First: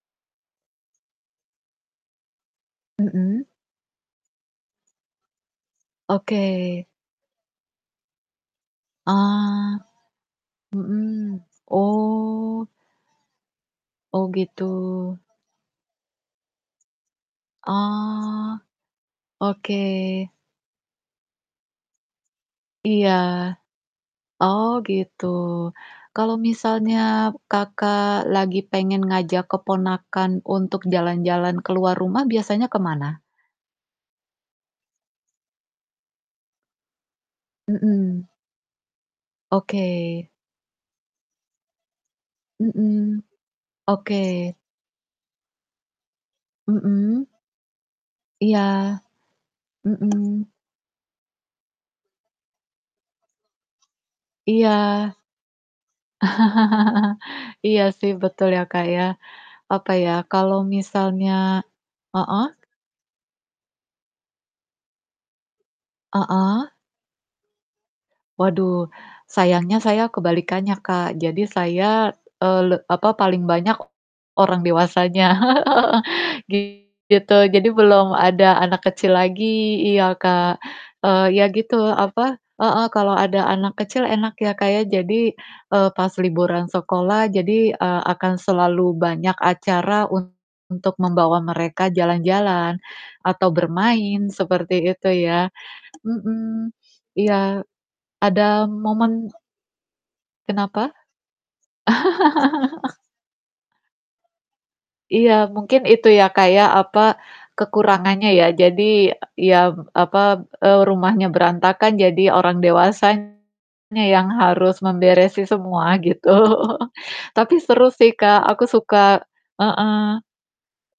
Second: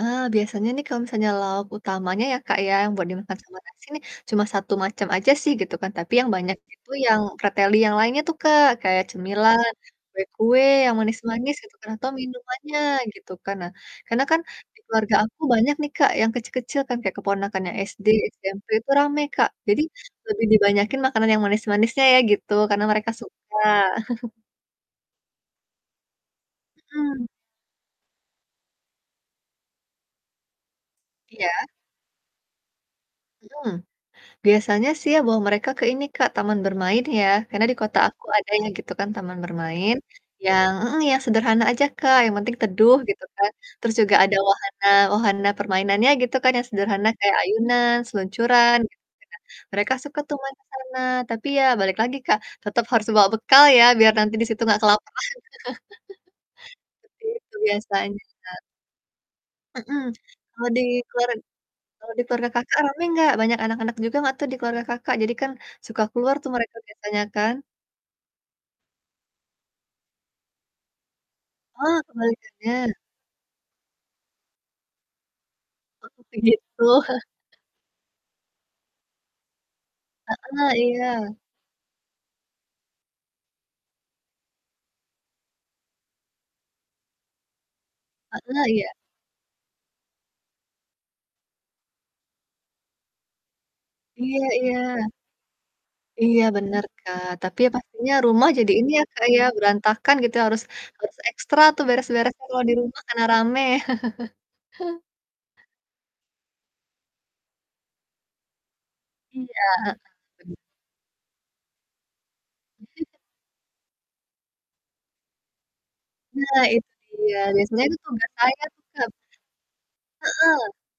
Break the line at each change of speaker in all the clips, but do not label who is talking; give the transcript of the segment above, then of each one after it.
Ah, biasanya nih kalau misalnya lauk utamanya ya, Kak, ya buat dimakan
Mhm.
sama nasi nih, cuma 1 macam aja sih, gitu kan, tapi yang banyak
Oke.
itu yang preteli yang lainnya tuh, Kak, kayak cemilan,
Ah.
kue-kue yang
Mhm,
manis-manis gitu kan atau
oh.
minumannya gitu kan, nah, karena
Oh,
kan
gitu.
di keluarga aku banyak nih, Kak, yang kecil-kecil kan, kayak keponakan yang SD,
Oh,
SMP itu rame, Kak,
oke.
jadi lebih dibanyakin makanan yang manis-manisnya ya gitu, karena mereka
Iya.
suka.
Oh, gitu. Kalau misalnya,
Mhm.
Kakak, lagi pengen ngajak keponakan untuk jalan-jalan
Iya.
keluar rumah biasanya ke mana?
Mhm. Biasanya sih ya bawa mereka ke ini, Kak, taman bermain ya, karena di kota
Mhm.
aku ada ya, gitu kan, taman bermain,
Oke.
yang mhm, yang sederhana aja, Kak, yang penting teduh,
Mhm,
gitu kan. Terus juga
oke.
ada wahana wahana permainannya, gitu kan, yang sederhana
Mhm?
kayak ayunan
Iya,
seluncuran, gitu ya. Mereka suka tuh
mhm.
main ke sana, tapi ya balik lagi, Kak, tetap harus bawa bekal ya, biar nanti di situ
Iya.
gak kelaparan. Begitu
Iya sih,
biasanya,
betul
Kak.
ya, Kak, ya. Apa
Mhm.
ya, kalo
Kalau di keluar
misalnya
kalau di keluarga
heeh?
Kakak rame nggak, banyak anak-anak juga nggak tuh di keluarga Kakak, jadi kan suka keluar tuh
Heeh.
mereka biasanya kan?
Waduh, sayangnya saya kebalikannya, Kak. Jadi
Oh,
saya, eee, le
kebalikannya?
apa, paling banyak, o orang dewasanya
Oh, begitu.
Gitu. Jadi belum ada anak kecil lagi, iya, Kak,
Heeh,
eee,
iya.
ya gitu, apa, heeh, kalau ada anak kecil enak ya, Kak, ya, jadi, eee, pas liburan sekolah jadi, eee, akan
Heeh, iya.
selalu banyak acara untuk membawa mereka jalan-jalan, atau bermain
Iya
seperti
iya.
itu ya,
Iya,
mhm,
bener, Kak. Tapi
iya,
ya pastinya rumah
ada
jadi ini ya, Kak,
momen
ya, berantakan gitu, harus
Kenapa?
harus ekstra tuh beres-beres kalau di rumah karena rame.
Iya, mungkin itu ya, Kak, ya, apa, kekurangannya ya, jadi, e
Iya,
ya,
heeh,
apa,
bener.
eee, rumahnya berantakan jadi orang
Mhm.
dewasanya yang harus memberesi semua gitu.
Nah, itu dia,
Tapi
biasanya
seru
itu
sih,
tugas
Kak,
saya
aku
sih,
suka,
Kak.
heeh,
Heeh,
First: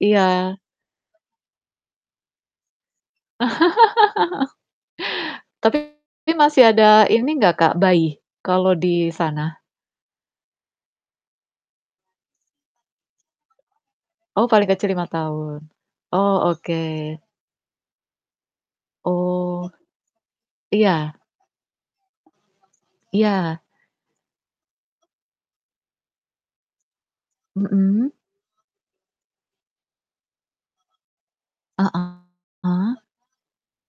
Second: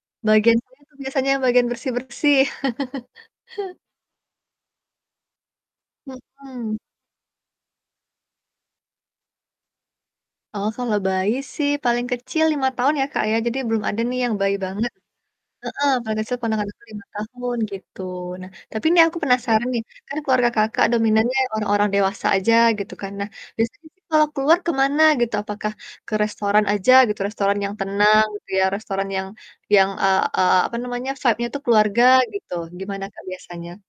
iya.
bagian saya tuh biasanya yang bagian bersih-bersih.
Tapi masih
Mhm.
ada ini nggak, Kak, bayi kalau di sana?
Oh, kalau bayi sih paling kecil 5 tahun ya, Kak, ya, jadi belum ada nih yang
Oh,
bayi
paling
banget.
kecil 5 tahun,
Heeh, paling
oh
kecil ponakan
oke.
aku 5 tahun, gitu. Nah, tapi ini aku penasaran
Oh.
nih, kan keluarga Kakak
Iya.
dominannya orang-orang dewasa aja, gitu kan, nah,
Iya.
biasanya sih kalau keluar ke mana gitu, apakah ke restoran aja gitu, restoran yang
Mhm.
tenang gitu ya, restoran yang yang, eee eee, apa namanya, vibe-nya tuh keluarga gitu
Heeh.
gimana Kak, biasanya?